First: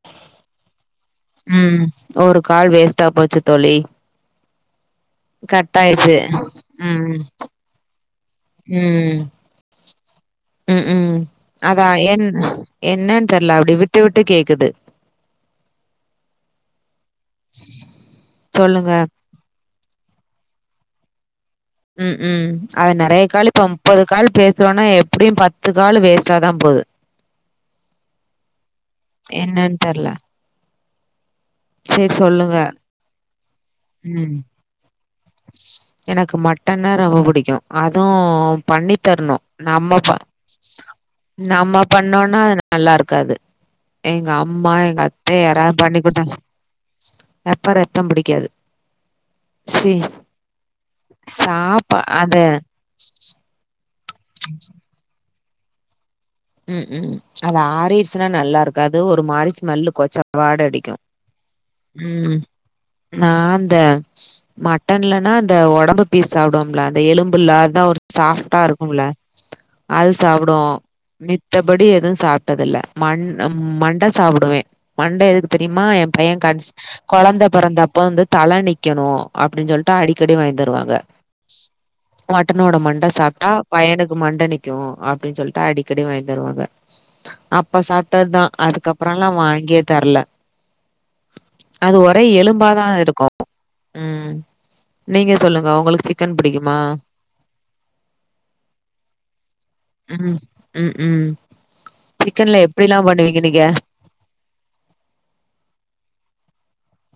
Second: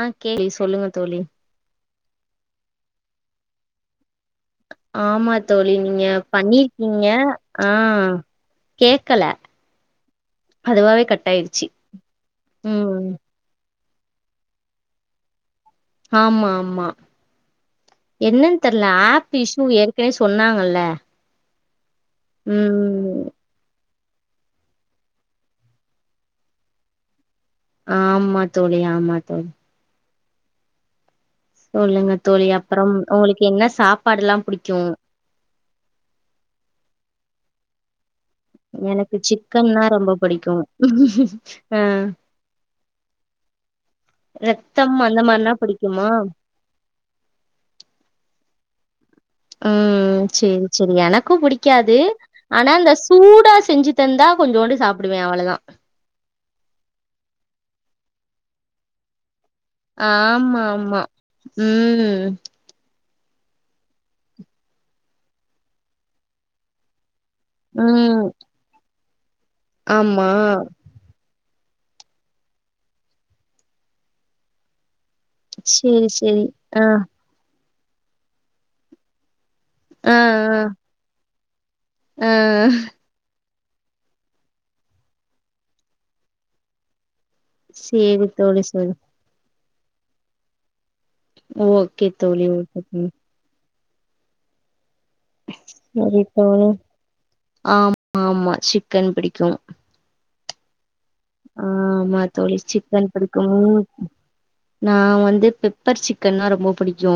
ஆஹ் K சொல்லுங்க தோழி ம் ஒரு கால் வேஸ்டா போச்சு தோழி ஆமா தோழி கட் நீங்க ஆயிடுச்சு பண்ணிருக்கீங்க ம் ஆஹ் கேக்கல ம் ம் அதுவாவே ம் கட் ஆயிருச்சு அதான் என் ம் என்னன்னு தெரியல அப்டி விட் விட்டுவிட்டு கேக்குது ஆமா ஆமா என்னன்னு தெரல சொல்லுங்க ஆப் இஸு ஏற்கனே சொன்னாங்க அது பே உம் உம் அத நறைய காலிப்போம் முப்பது கால் பேசுறோனா எப்டியும் பத்து கால் வேஸ்டாதான் போது ஆம்மா த் என்னந்தெர்ல சொல்லுங்க தோழி அப்பறம் உங்களுக்கு என்லா சாப்பாடு ம் எல்லாம் புடிக்கும் எனக்கு மட்டன்னா ரொம்ப புடிக்கும் அதோம் அவ் பண்ணி எனக்கு தரணும் சிக்கன்னா நம்ம ரொம்ப சா புடிக்கு நம்ம ஆ பண்ணோனா அது நல்லா இருக்காது எங்க அம்மா ரத்தம் எங்க அந்த அத்தை மாரினா யாரது பண்ணி புடிக்குமா கொடுத்த நா எப்ப ரத்தம் புடிக்காது சேரி ம் சேரி சேரி எனக்கும் புடிக்காது அது ஆனா இந்த சூடா செஞ்சு தந்தா கொஞ்சோண்டு சாப்புடுவேன் அவ்வளவு தான் ம் ம் அது ஆறிடிச்சின்னா நல்லா இருக்காது ஒரு மாரி ஸ் ஆமா ஆமா ம் நான் அந்த மட்டன்லனா அந்த ஒடம்பு பீஸ் சாப்டுவோம்ல அந்த எலும்பு பு ல்ல தா ஒரு ம் சாப்டா இருக்கும்ல அது ஆமா சாப்பிடுவோம் மித்தபடி எதும் சாப்ட்டது இல்ல மண் மண்டை சாப்பிடுவேன் மண்டை எதுக்கு தெரியுமா சேரி என் பையன் சேரி கன் ஆ கொழந்த பிறந்தப் அப்ப வந்து தலை நிக்கணோ அப்பிடின்னு சொல்ட்டு ஆ அடிக்கடி வாங்கித் ஆ தருவாங்க ஆ மட்டனோட மண்ட சாப்ட்டா பையனுக்கு மண்ட நிக்கும் அப்பிடின்னு சொல்ட்டு அடி கடி வாங்கி தருவாங்க அப்ப சேரி சாப்ட்டதுதான் தோழி சரி அதுக்கப்பறம் எல்லா வாங்கியே தரல அது ஓகே ஒரே தோழி எலும்பா ஓகே தான் இருக்கும் ம் நீங்க சொல்லுங்க உங்களுக்கு சேரி சிக்கன் தோழி பிடிக்குமா ஆமா ஆமா சிக்கன் பிடிக்கு உம் உம் ஆமா தோழி சிக்கன் பிடிக்கு பண்ணுவீங்க நீங்க நா வந்து பெப்பர் சிக்கன்னா ரொம்ப பிடிக்கு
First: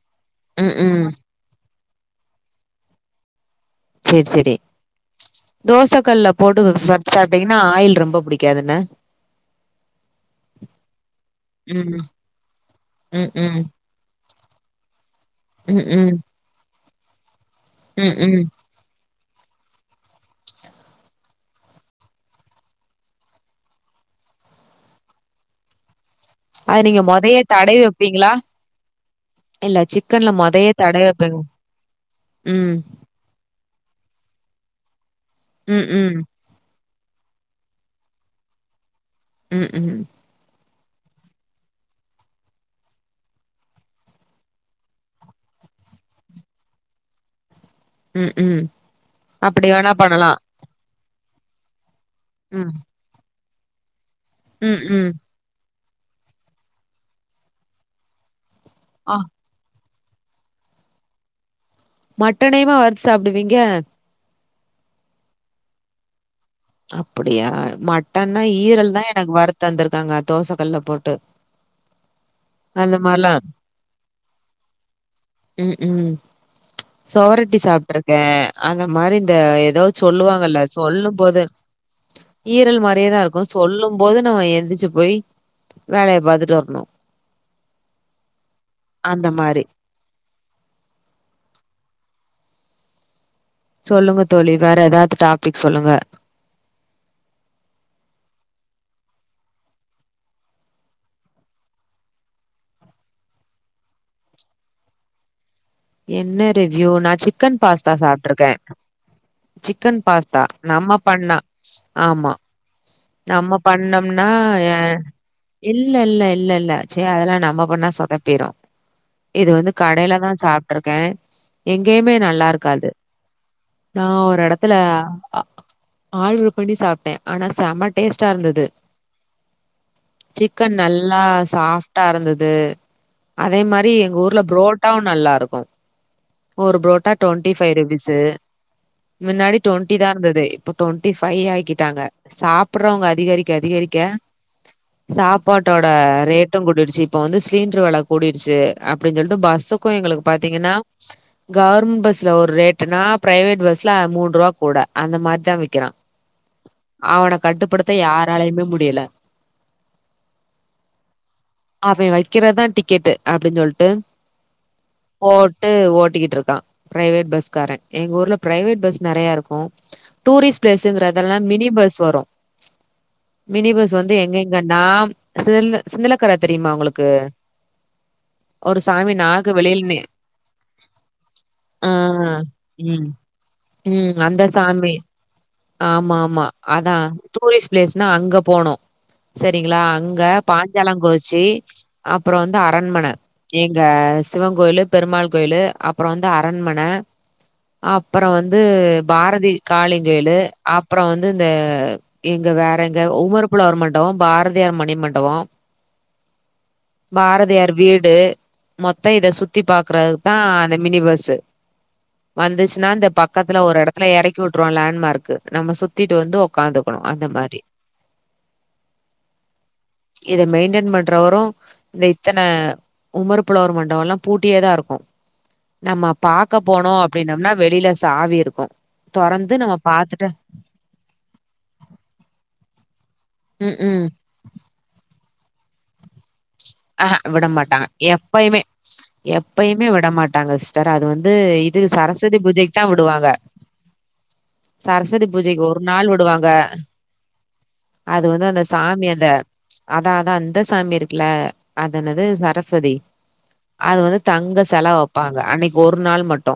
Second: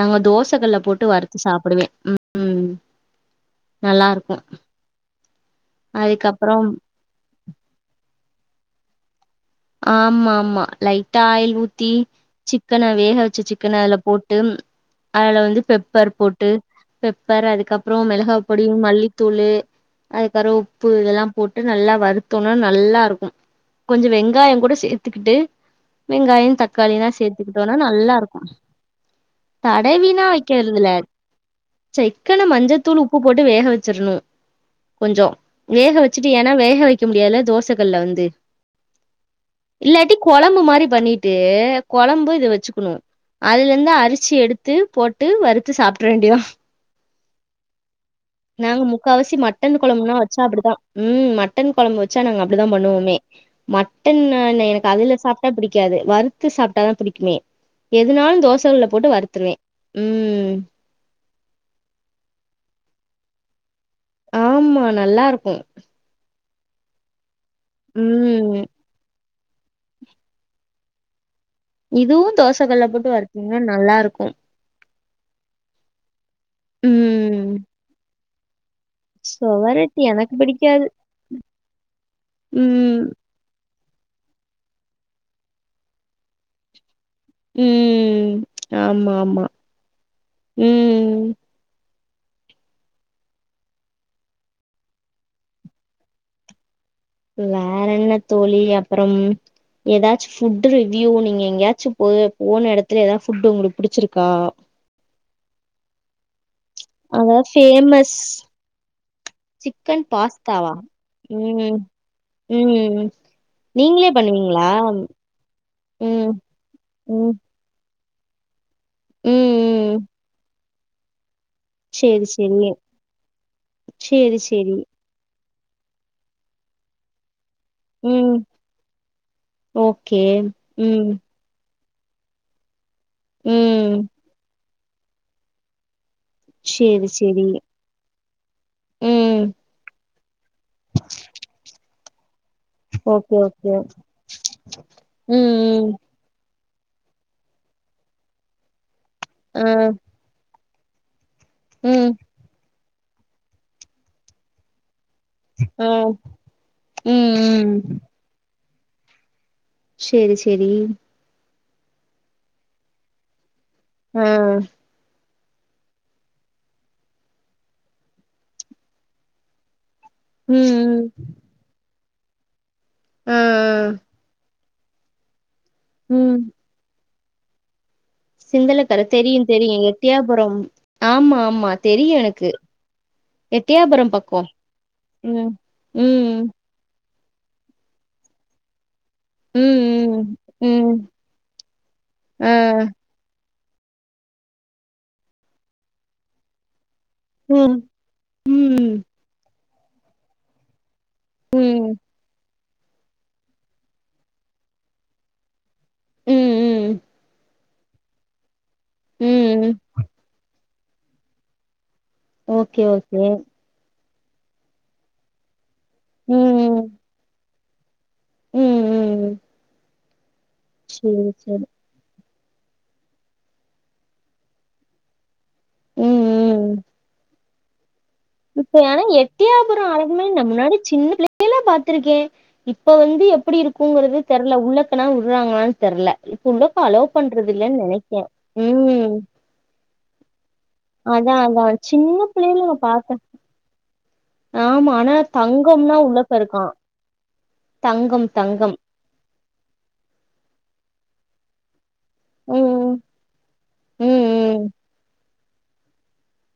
நாங்க ம் தோசைகல்ல போட்டு ம் வறுத்து சாப்பிடுவே ம் நல்லா சேரி இருக்கு சேரி தோச கல்லுல போட்டு அதுக்கப்புறம் [unintelligible] சாப்பிட்டீங்கன்னா ஆயில் ரொம்ப புடிக் காதுல ஆமா ஆமா லைட்டா ஆயில் ம் ஊத்தி சிக்கன வேக ம் வச்ச ம் சிக்கன அதுல போட்டு ம் அதுல வந்து ம் ம் பெப்பர் போட்டு பெப் பரு அதுக்கப்றோ ம் மெளகா ம் பொடியு மல்லி தூளு அதுக்கறோ உப்பு இதல்லா போட்டு நல்லா வருத்தோனா நல்லா இருக்கு கொஞ்சோ வெங் வெங்காயோ கூட சேத்துக்கிட்டு வெங்காயோ அது நீங்க தக்காளியல்லா மொதயே சேத்துக்கிட்டோன்னா தடவி வப்பீங்களா நல்லாருக்கு இல்ல தடவீனா சிக்கன்ல மொதயே வைக்கிறதுதுல தடவி வப்பீங்க சிக்கன ம் மஞ்சத்தூள் உப்பு போட்டு வேக வச்சிரணு கொஞ்சம் ம் வேக ம் வச்சுட்டு ஏன்னா வேக வக் [unintelligible] முடியாதுல தோசகல்ல வந்து ம் ம் இல்லெட்டி கொலம்பு மாரி பண்ணிட்டு கொழம்பு இத வச்சுக்குணு அதுலஇந்து அரிசி எடுத்து போட்டு வருத்து சாப்ட்ர வேண்டி ம் ம் நாங்க முக்கவாசி அப்டி மட்டன் வேணா கொழம்புலா பண்ணலா வெச்சா அவ்ளோதா ம்ம் மட்டன் கொழம்பு வெ வச்சா நாங்க அப்படிதா ம் பண்ணுவமே மட் டன்னு இல்ல ம் எனக்கு ம் அதுல சாப்ட பிடிக் க்காது வறுத்து சாப்டதா பிடிக்குமே எதுனாலு தோச [unintelligible] போட்டு ஆ வருத்துருவே ம் மட்டனையுமா வருத்து சாப்டுவீங்க ஆமா நல்லாருக்கோ அப்ப அப்படியா மட்டன்னா ம் ஈரல்தா எனக்கு வரு தத்து தந்திருக்காங்க தோச கல்ல போட்டு இதுவு தோசகல்ல அந்த போட்டு மாரலா வறுத்தீங்கன்னா நல்லாருக்கு ம் ம் ம் சுவரோட்டி சாப்ட்டுருக்கேன் அந்த மாரி இந்த ஏதோ சொவரொட்டி எனக்கு சொல்லுவாங்கல்ல பிடிக்காது சொல்லும்போது ஈரல் ம் மாரியேதா இருக்கு சொல்லும்போது நம்ம எந்திச்சு போய் வேலய பாத்துட்டு வரணு ம் ஆமா ஆமா மாரி. ம் சொல்லுங்க தோழி வேற எதாது டாபிக் சொல்லுங்க வேற என்ன தோழி அப்பறம் ஏதாச்சு புட் ரிவ்யூ நீங்க எங்கயாச்சு போ போன இடத்துல ஏதாவது புட் உங்களுக்கு புடிச்சிருக்கா என்ன ரிவ்யூ நான் அதாவது சிக்கன் பாஸ்தா ஃபேமஸ் சாப்ட்ருக்கே சிக்கன் பாஸ்தா நம்ம பண்ண ம் ஆமா ம் நம்ம நீங்களே பண்ணம்ன பண்ணுவீங்களா இல்ல ம் இல்ல ம் இல்ல இல்ல ச ம் அதெல்லா நம்ம பண்ணா சொத பிரு இது வந்து ம் கடையில தா சாப் இருக்கேன் எங்கேயுமே சேரி நல்லா சேரி இருக்காது நான் சேரி ஒரு எடத்துல சேரி ஆ ஆ ஆழ்வு படி சாப்ட ஆனா டேஸ்டா ம் இருந்தது ஓகே சிக்கன் ம் நல்லா சா சாஃப்டா இருந்தது அதே மாரி ம் எங்க ஊர்ல புரோட் நல்லா இருக்கு ஒரு சேரி புரோட்டா சேரி ட்வெண்டி ஃபைவ் ருபீஸு ம் முன்னாடி ட்வெண்டி தா இருந்தது இப்ப ட்வெண்டி ஃபைவ் ஆகிட்டாங்க சா ப்புறவங்க ஓகே அதிகரிக்க ஓகே அதிகரிக்க ம் சாப்பாட்டோட ம் ரேட் டு கூடிடுச்சு இப்ப வந்து சிலிண்டுரு வெல கூடிடுச்சு அப்டின்னு சொல்ட்டு ஆ பஸ்ஸுக்கு எங்களுக்கு பாத்தீங்கன்னா கவர்மெண்ட் ம் பஸ்ல ஒரு ரேட் டுனா பிரைவேட் பஸ்ல மூண் ரூபா கூட அந்த மாரிதா வைக்கிறா ஆ ம் அவன கட்டுப்படுத்த யாராலயுமே முடி டில செரி செரி அவன் வைக்கிறதா டிக்கெட அப்டின்னு சொல்லிட்டு ஆஹ் போட்டு ஓட்டிக்கிட்டு இருக்கான் பிரைவேட் பஸ்காரே எங்க ஊர்ல பிரைவேட் பஸ் நெறைய இருக்கு ம் டூரிஸ்ட் ம் பிளேஸ்ங்குறதெல்லா மினி பஸ் வரும் ஆ ஆ மினி பஸ் வந்து எங்க வேணா சில் ம் சிந்தலக்கர தெரியுமா ஒங்களுக்கு சிந்தலக்கர தெரியு தெரியு வெளில நி எட்டியாபுரம் ஆமா ஆமா ஆ தெரியு எனக்கு ம் எட்டியாபுரம் ம் பக்கோ அந்த சாமி உம் ஆமா உம் ஆமா அதா டூரிஸ்ட் பிளேஸ்னா அங்க போனு செரிங்களா ம் அங்க ம் ம் பாஞ்சாலங் கொறிச்சி அப்புறோ ஆ வந்து அரண்மன எங்க சிவங் கோயிலு பெருமாள் கோயிலு அப்புறோ வந்து அரண்மன ம் அப்பறோ வந்து ம் பாரதி காளிங்கயிலு அப் ப்பறோ வந்து இந்த ம் இங்க வேற எங்க உமர் புலவர் மண்டவோ பாரதியார் மணி மண்டவோ ம் ம் பாரதியார் வீடு மொத்தோ இத சுத்தி ம் பாக்குறதுக்குதா அந் மினி பஸ்ஸு ஓகே வந்துச்சுனா இந்த ஓகே பக்கத்துல ஒரு எடத் துல எறக்கி உட்றோ லேண்ட்மார்க்கு நம்ம சுத் திட்டு வந்து ஒக்காந்துக் இந்த மாரி உம் ம் ம் இத மெயின்டென் சேரி பண்றவரு சேரி இந்த இத்தன உமர் புலவர் மண்டவல்லா பூட்டியேதா இருக்கு நம்ம ம் பாக்க ம் போனோ அப்டின்னம்னா வெளில சாவி இருக்கும். இப்ப ஏனா தொறந்து நம்ம எட்டியாபுரொ அழகுமே பாத்துட்டு நா முன்னாடி சின்ன புள்ள [inaudible] ல பாத்துருக்கே இப்ப வந்து எப்புடி ம்ஹ்ம் இருக்குங்குறது தெர்ல உள்ளக்கனா உடுறாங்களான் தெர்ல இப்ப உள்ளக்க அலோ ஆஹ பண்றது இல்லன்னு விடமாட்டாங்க நெனைக்கே எப்பய்மே ம் எப்பயுமே விடமாட்டாங்க சிஸ்டர் அது அதா வந்து அதா இது சின்ன சரஸ்வதி பிள்ளைல நா பூஜைக்தா பாத்தே விடுவாங்க ஆமா ஆனா சரஸ்வதி பூஜைக்கு ஒரு தங்கம்னா நாள் உள்ளக்க விடுவாங்க இருக்கா அது தங்கம் வந்து அந்த தங்கம் சாமி அந்த அதா அதா இந்த சாமி இருக்குல அதென்னது ம் சரஸ்வதி அது வந்து தங்க ம் செல வப்பா ல அன்னைக்கொரு நாள் மட்டு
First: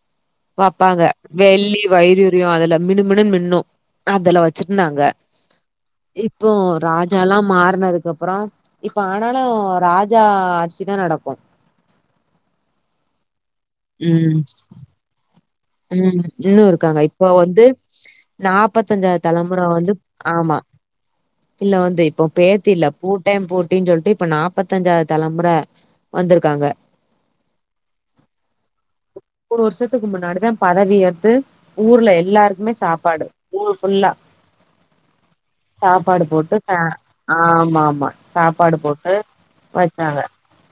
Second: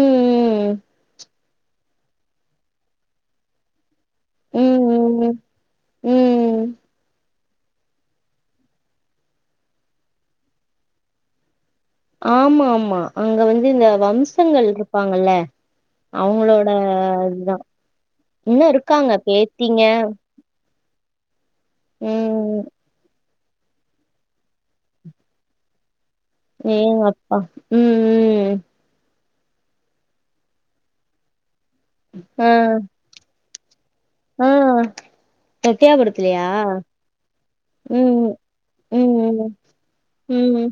ம் வப்பாங்க வெள்ளி வைடூரியொ அதுல மினு மினுன் மின்னு அதுல ம் வச்சுர்ந்தாங்க ம் ம் இப்பொ ம் ராஜால்லாம் மாறுனதுக்கப்புறோ இப்ப ஆனாலு ராஜா ஆட்சி தா நடக்கு ஆமாமா அங்க வந் இந்த வம்சங்கள்ருப்பாங்கல்ல உம் இன்னு இருக்காங்க இப்பொ வந்து இன்னு இருக்காங்க நாப்பத்தஞ்சாது தலமுற பேத்திங்க வந்து ஆமா இல்ல வந்து இப்பொ ம் பேத்தில்ல பூ பூட்டே பூட்டின் சொல்ட்டு இப்ப நாப்பத்தஞ்சாது தலமுற ம் அப்பா உம் உம் மூணு வருஷத்துக் முன்னாடிதா பதவியேத்து ஊர்ல ஆ எல்லாருக்குமே சாப்பாடு [unintelligible] ஃபுல்லா ஆ சாப்பாடு எட்டயாபுரத்துலயா போட்டு ச ஆமா ஆமா ம் சாப்பாடு போட்டு ம் வச்சாங்க ம் ம்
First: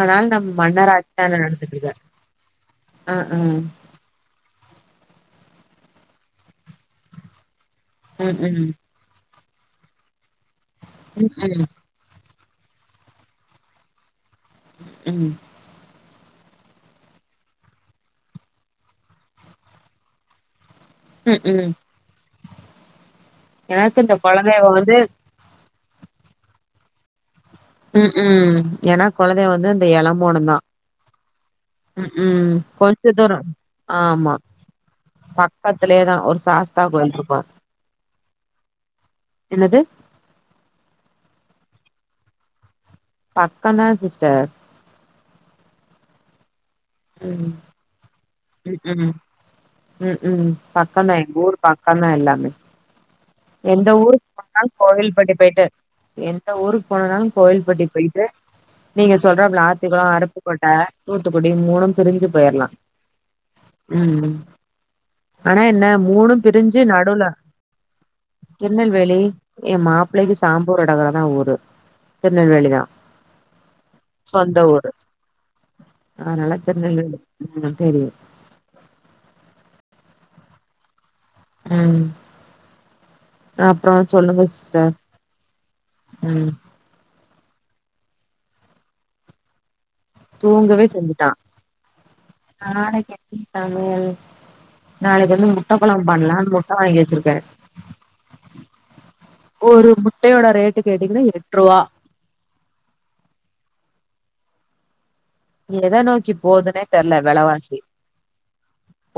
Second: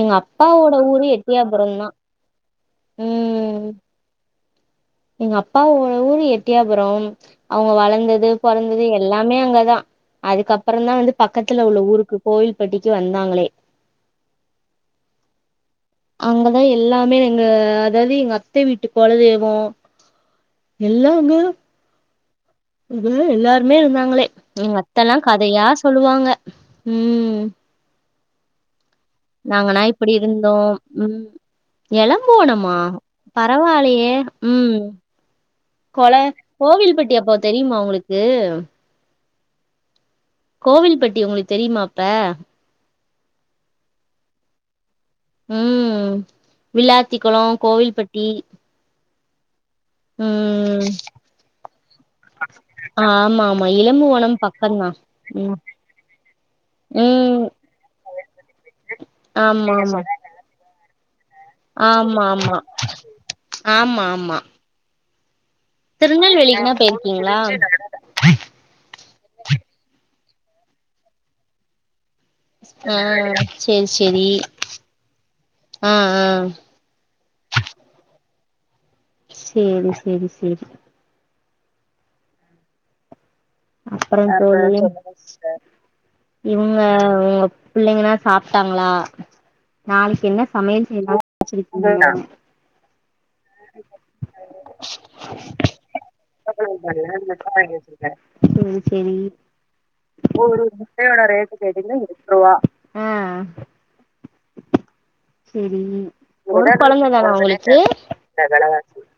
எங்க நம்ம அப்பாவோட மன்னர் ஊரு ஆட்சிதான எட்டியாபுரம் நடந்துட்டு இருக்கு தான் ஆ ஆ உம் எங்க அப்பா ஊரு எட்டியாபுரம் அவுங்க வளந்தது ம் ம் பொறந்தது எல்லாம் மே அங்கதான் அதுக்கப்புறம் அப்புறம் தான் வந்து ம் பக்கத்து ம் உள்ள ஊருக்கு கோயில்பட்டிக்கு வந்தாங்களே உம் அங்கதான் எல்லாமே எங்க அதாவது எங்க அத்தை வீட்டு கொலதெய்வம் எல்லாம் அங்க ம்ஹ்ம். இது எல்லாருமே எனக்கு இந்த இருந்தாங்களே குலதெய்வம் எங்க வந்து அத்தைல்லாம் கதையா சொல்லுவாங்க உம் உம் உம் ஏன்னா குலதெய்வம் வந்து நாங்கனா இந்த இப்டி எலம்போனம் தான். இருந்தோம் உம் எளம் ம்ஹ்ம். போனமா கொஞ்ச தூரம். பரவாயில்லையே ஆமா. உம் பக்கத்திலேயே கொல தான் ஒரு சாஸ்தா கோயில் கோவில்பட்டி அப்போ இருக்கும். தெரியுமா உங்களுக்கு என்னது கோவில்பட்டி உங்களுக்கு தெரியுமாப்ப பக்கம் தான் சிஸ்டர் உம் விள்ளாத்தி குளம் கோவில்பட்டி உம் உம் உம் உம் ம் பக்கந்தா எங்கூர் பக்கந்தா எல்லாமே ஆமா ஆமா எந்த ஊருக்கு இளம்புவனம் போனாலும் பக்கந்தா கோவில்பட்டி ம் போயிட்டு எந்த ஊருக்கு போனனாலும் ம் கோவில்பட்டி போயிட்டு நீங்க சொல்ற ஆமா ஆமா விழாத்திகுளம் அருப்பு கோட்டை ஆ தூத்துக்குடி மூணும் ஆமா திரிஞ்சி ஆமா போயிரலா ஆமா ஆமா ஆனா என்ன மூணும் திருநெல்வேலிக்குனா பிரிஞ்சு நடுவுல போயிருக்கீங்களா திருநெல்வேலி எ மா ப்பிளைக்கு சாம்பூர் அடகுறதா ஊரு திருநெல்வேலி தா ஆ சேரி சேரி சொந்த ஊர் ஆ ஆ அதனால திருநெல்வேலி தெரியு சேரி செரி செரி உம் அப்புற தோழி ம் இங்க உங்க பிள்ளைங்களா சாப்டாங்களா நாளைக்கு என்ன தூங்கவே சமையல் செய்யலா செஞ்சுட்டா நெனச்சிடுருக்கங்க நாளைக்கு என்ன சமையல் நாளைக்கு வந்து முட்ட கொழம்பு பண்லான்னு முட்ட செரி வாங்கி வச்சிருக்கே ஒரு முட்டையோட செரி ரேட்டு கேட்டீங்கன்னா எட்டு ரூவா ஆஹ் சரி எத நோக்கி ஒரு போதுன்னே கொழந்த தெர்ல தானா உங்களுக்கு வெலவாசி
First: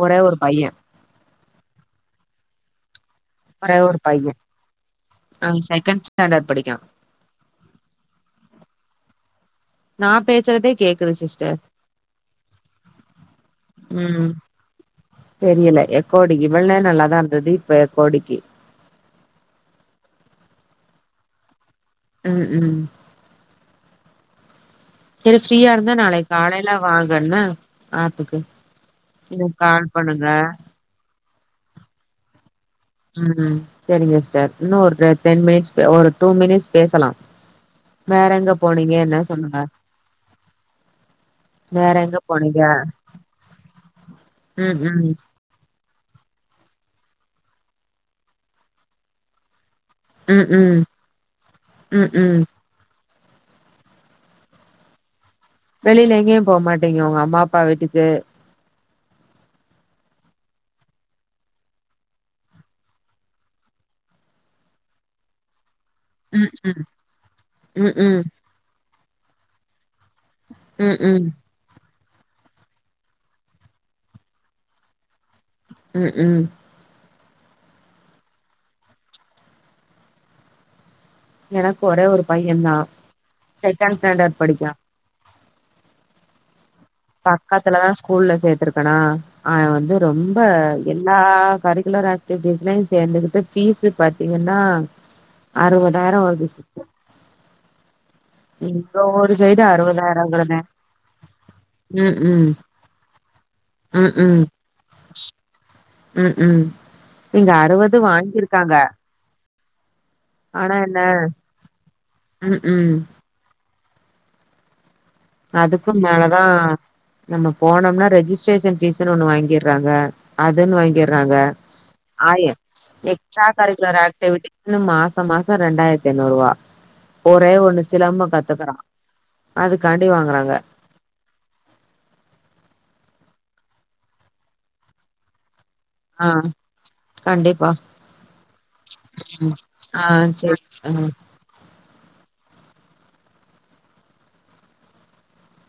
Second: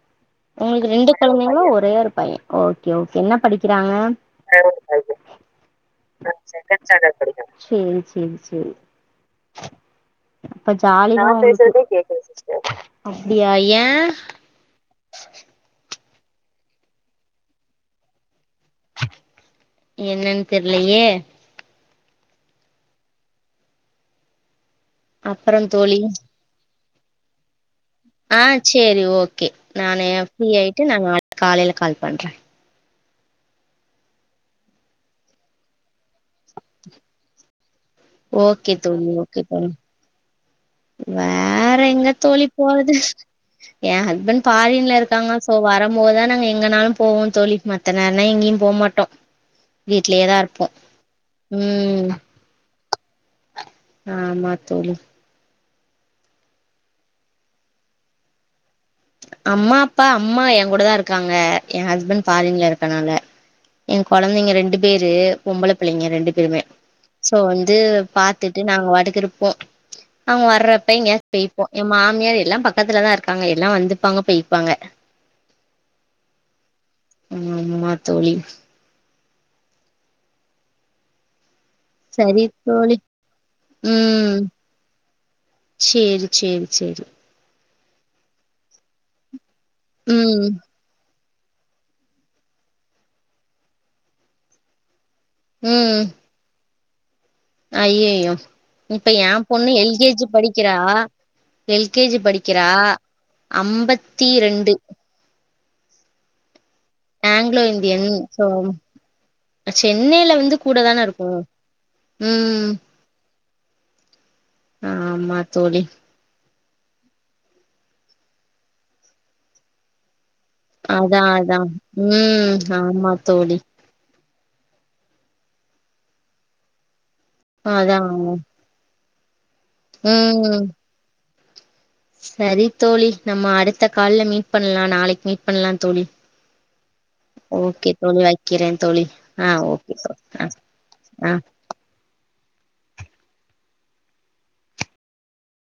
ஒரே ஒரு பைய உங்ளுக்கு ரெண்டு கொழந்தைங்ளா ஒரே ஒரு பைய ஓக்கே ஓக் என்ன ஒரே படிக்கிறாங்க ஒரு பைய அவ செகண்ட் ஸ்டாண்டர்ட் படிக்கா சேரி சேரி சேரி நா பேசுறதே அப்ப கேக்குது ஜாலிதா சிஸ்டர் உங்ளுக் அப்டியா ஏ ம் தெரியல எக்கோ அடிக்கு இவள்நேரோ நல்லாதா இருந்தது இப்ப எக்கோ அடிக்கு என்னன் தெர்லயே உம் உம் சேரி அப்றோ ஃப்ரீயா இருந்தா நாளைக் காலை ல்ல வாங்கன்ன ஆஹ் சேரி ஓக்கே கால் நானு பண்ணுங்க ஃப்ரீ ஆய்ட்டு நாங்க காலைல கால் பண்ற ம் உம் ம் செரிங்க ஸிஸ்டர் இன்னு ஒரு டென் மினிட்ஸ்கு ஒரு டூ மினிட்ஸ் பேசலா வேற எங்க ஓகே போனிங்க தோழி எத்னா ஓகே சொல்லுங்க தோழி வேற எங்க தோழி போறது ஏ ஹஸ்பண்ட் ம் ஃபாரின்ல ம் இருக்காங்க சோ வர போதா நாங்க எங்கனாலூ போவோ தோழி மத்த நேர்னா எங்கியு போ மாட்டோ வீட்லயே தா ம் இருப்போ ம் ம் ஊம் ம் ஆமா தோழி வெளில எங்கயு போ மாட்டிங்க உங்க அம்மா அப்பா வீட்டுக்கு அம்மா அப்பா அம்மா எ கூட தா இருக்காங்க எ ஹஸ்பண்ட் ஃபாரின்ல இருக்கனால எ கொழந்தைங்க ரெண்டு பேரு பொம்பளப் பிள்ளைங்க ரெண்டு ம் பேருமே ம் சோ வந்து ம் ம் பாத்துட்டு நாங்க வாட்டுக் திருப்போ அவ்ங்க வர்றப்ப ம் எங்கேயாச் ம் பேய்ப்போ எ மாமியார் எல்லா பக்கத்ல தா இருக்காங்க எப் எல்லா வந்துப்பாங்க போய்ப்பாங்க உம் உம் ஆம்மா தோழி எனக்கு ஒரே ஒரு சரி பையந் தா தோழி செக்கேண்ட் ம் ஸ்டாண்டட் படிக்கா சேரி சேரி சேரி பக்கத்துலதா ஸ்கூல்ல சேத்ருக்கனா அவே வந்து ரொம்ப ம் எல் லா கரிக்குலர் ஆக்டிவிட்டிஸ்லயு சேந்துகிட்டு ஃபீஸ்ஸு பாத்திங்கனா ம் அறுவதாயிர வருது சி ஐயயோ எங்க இப்ப எ ஊரு சைடு பொண்ணு எல் கே ஜி அறுவதாயிரங்கிறதே படிக்கிறா எல் கே ம் ஜி ம் படிக்கிறா அம்பத்தி ரெண்டு உம் உம் ஆங்லோ இந்தியன் சோ சென்னைல வந்து கூட தான இருக்கு உம் ம் உம் ஆமா தோழி அதுக்கும் மேலதா நம்ம போனம்னா ரெஜிஸ்ட்ரேஷன் ஃபீஸுனு ஒன்னு வாங்கிர்றாங்க அதுன் அதா வாங்கிர்றாங்க அதா ஆய ம் ஆமா எக்ஸ்ட்ரா தோழி கரிக்குலர் ஆக் டிவிட்டி இன்னு மாச மாச ரெண்டாயிரத்தி ஐந்நூறுவா ஒரே ஒன்னு அதா சிலம்ப கத்துக்குறா அது காண்டி வாங்குறாங்க ம் சரி தோழி நம்ம அடுத்த கால்ல மீட் பண்லா நாளைக்கு மீட் பண்லா தோழி ஆ கண்டிப்பா. ஓகே தோழி வக்கிறே தோழி ம். ஆஹ் ஓகே ஆ தோ ஆஹ் சரி. ஆ. ஆஹ்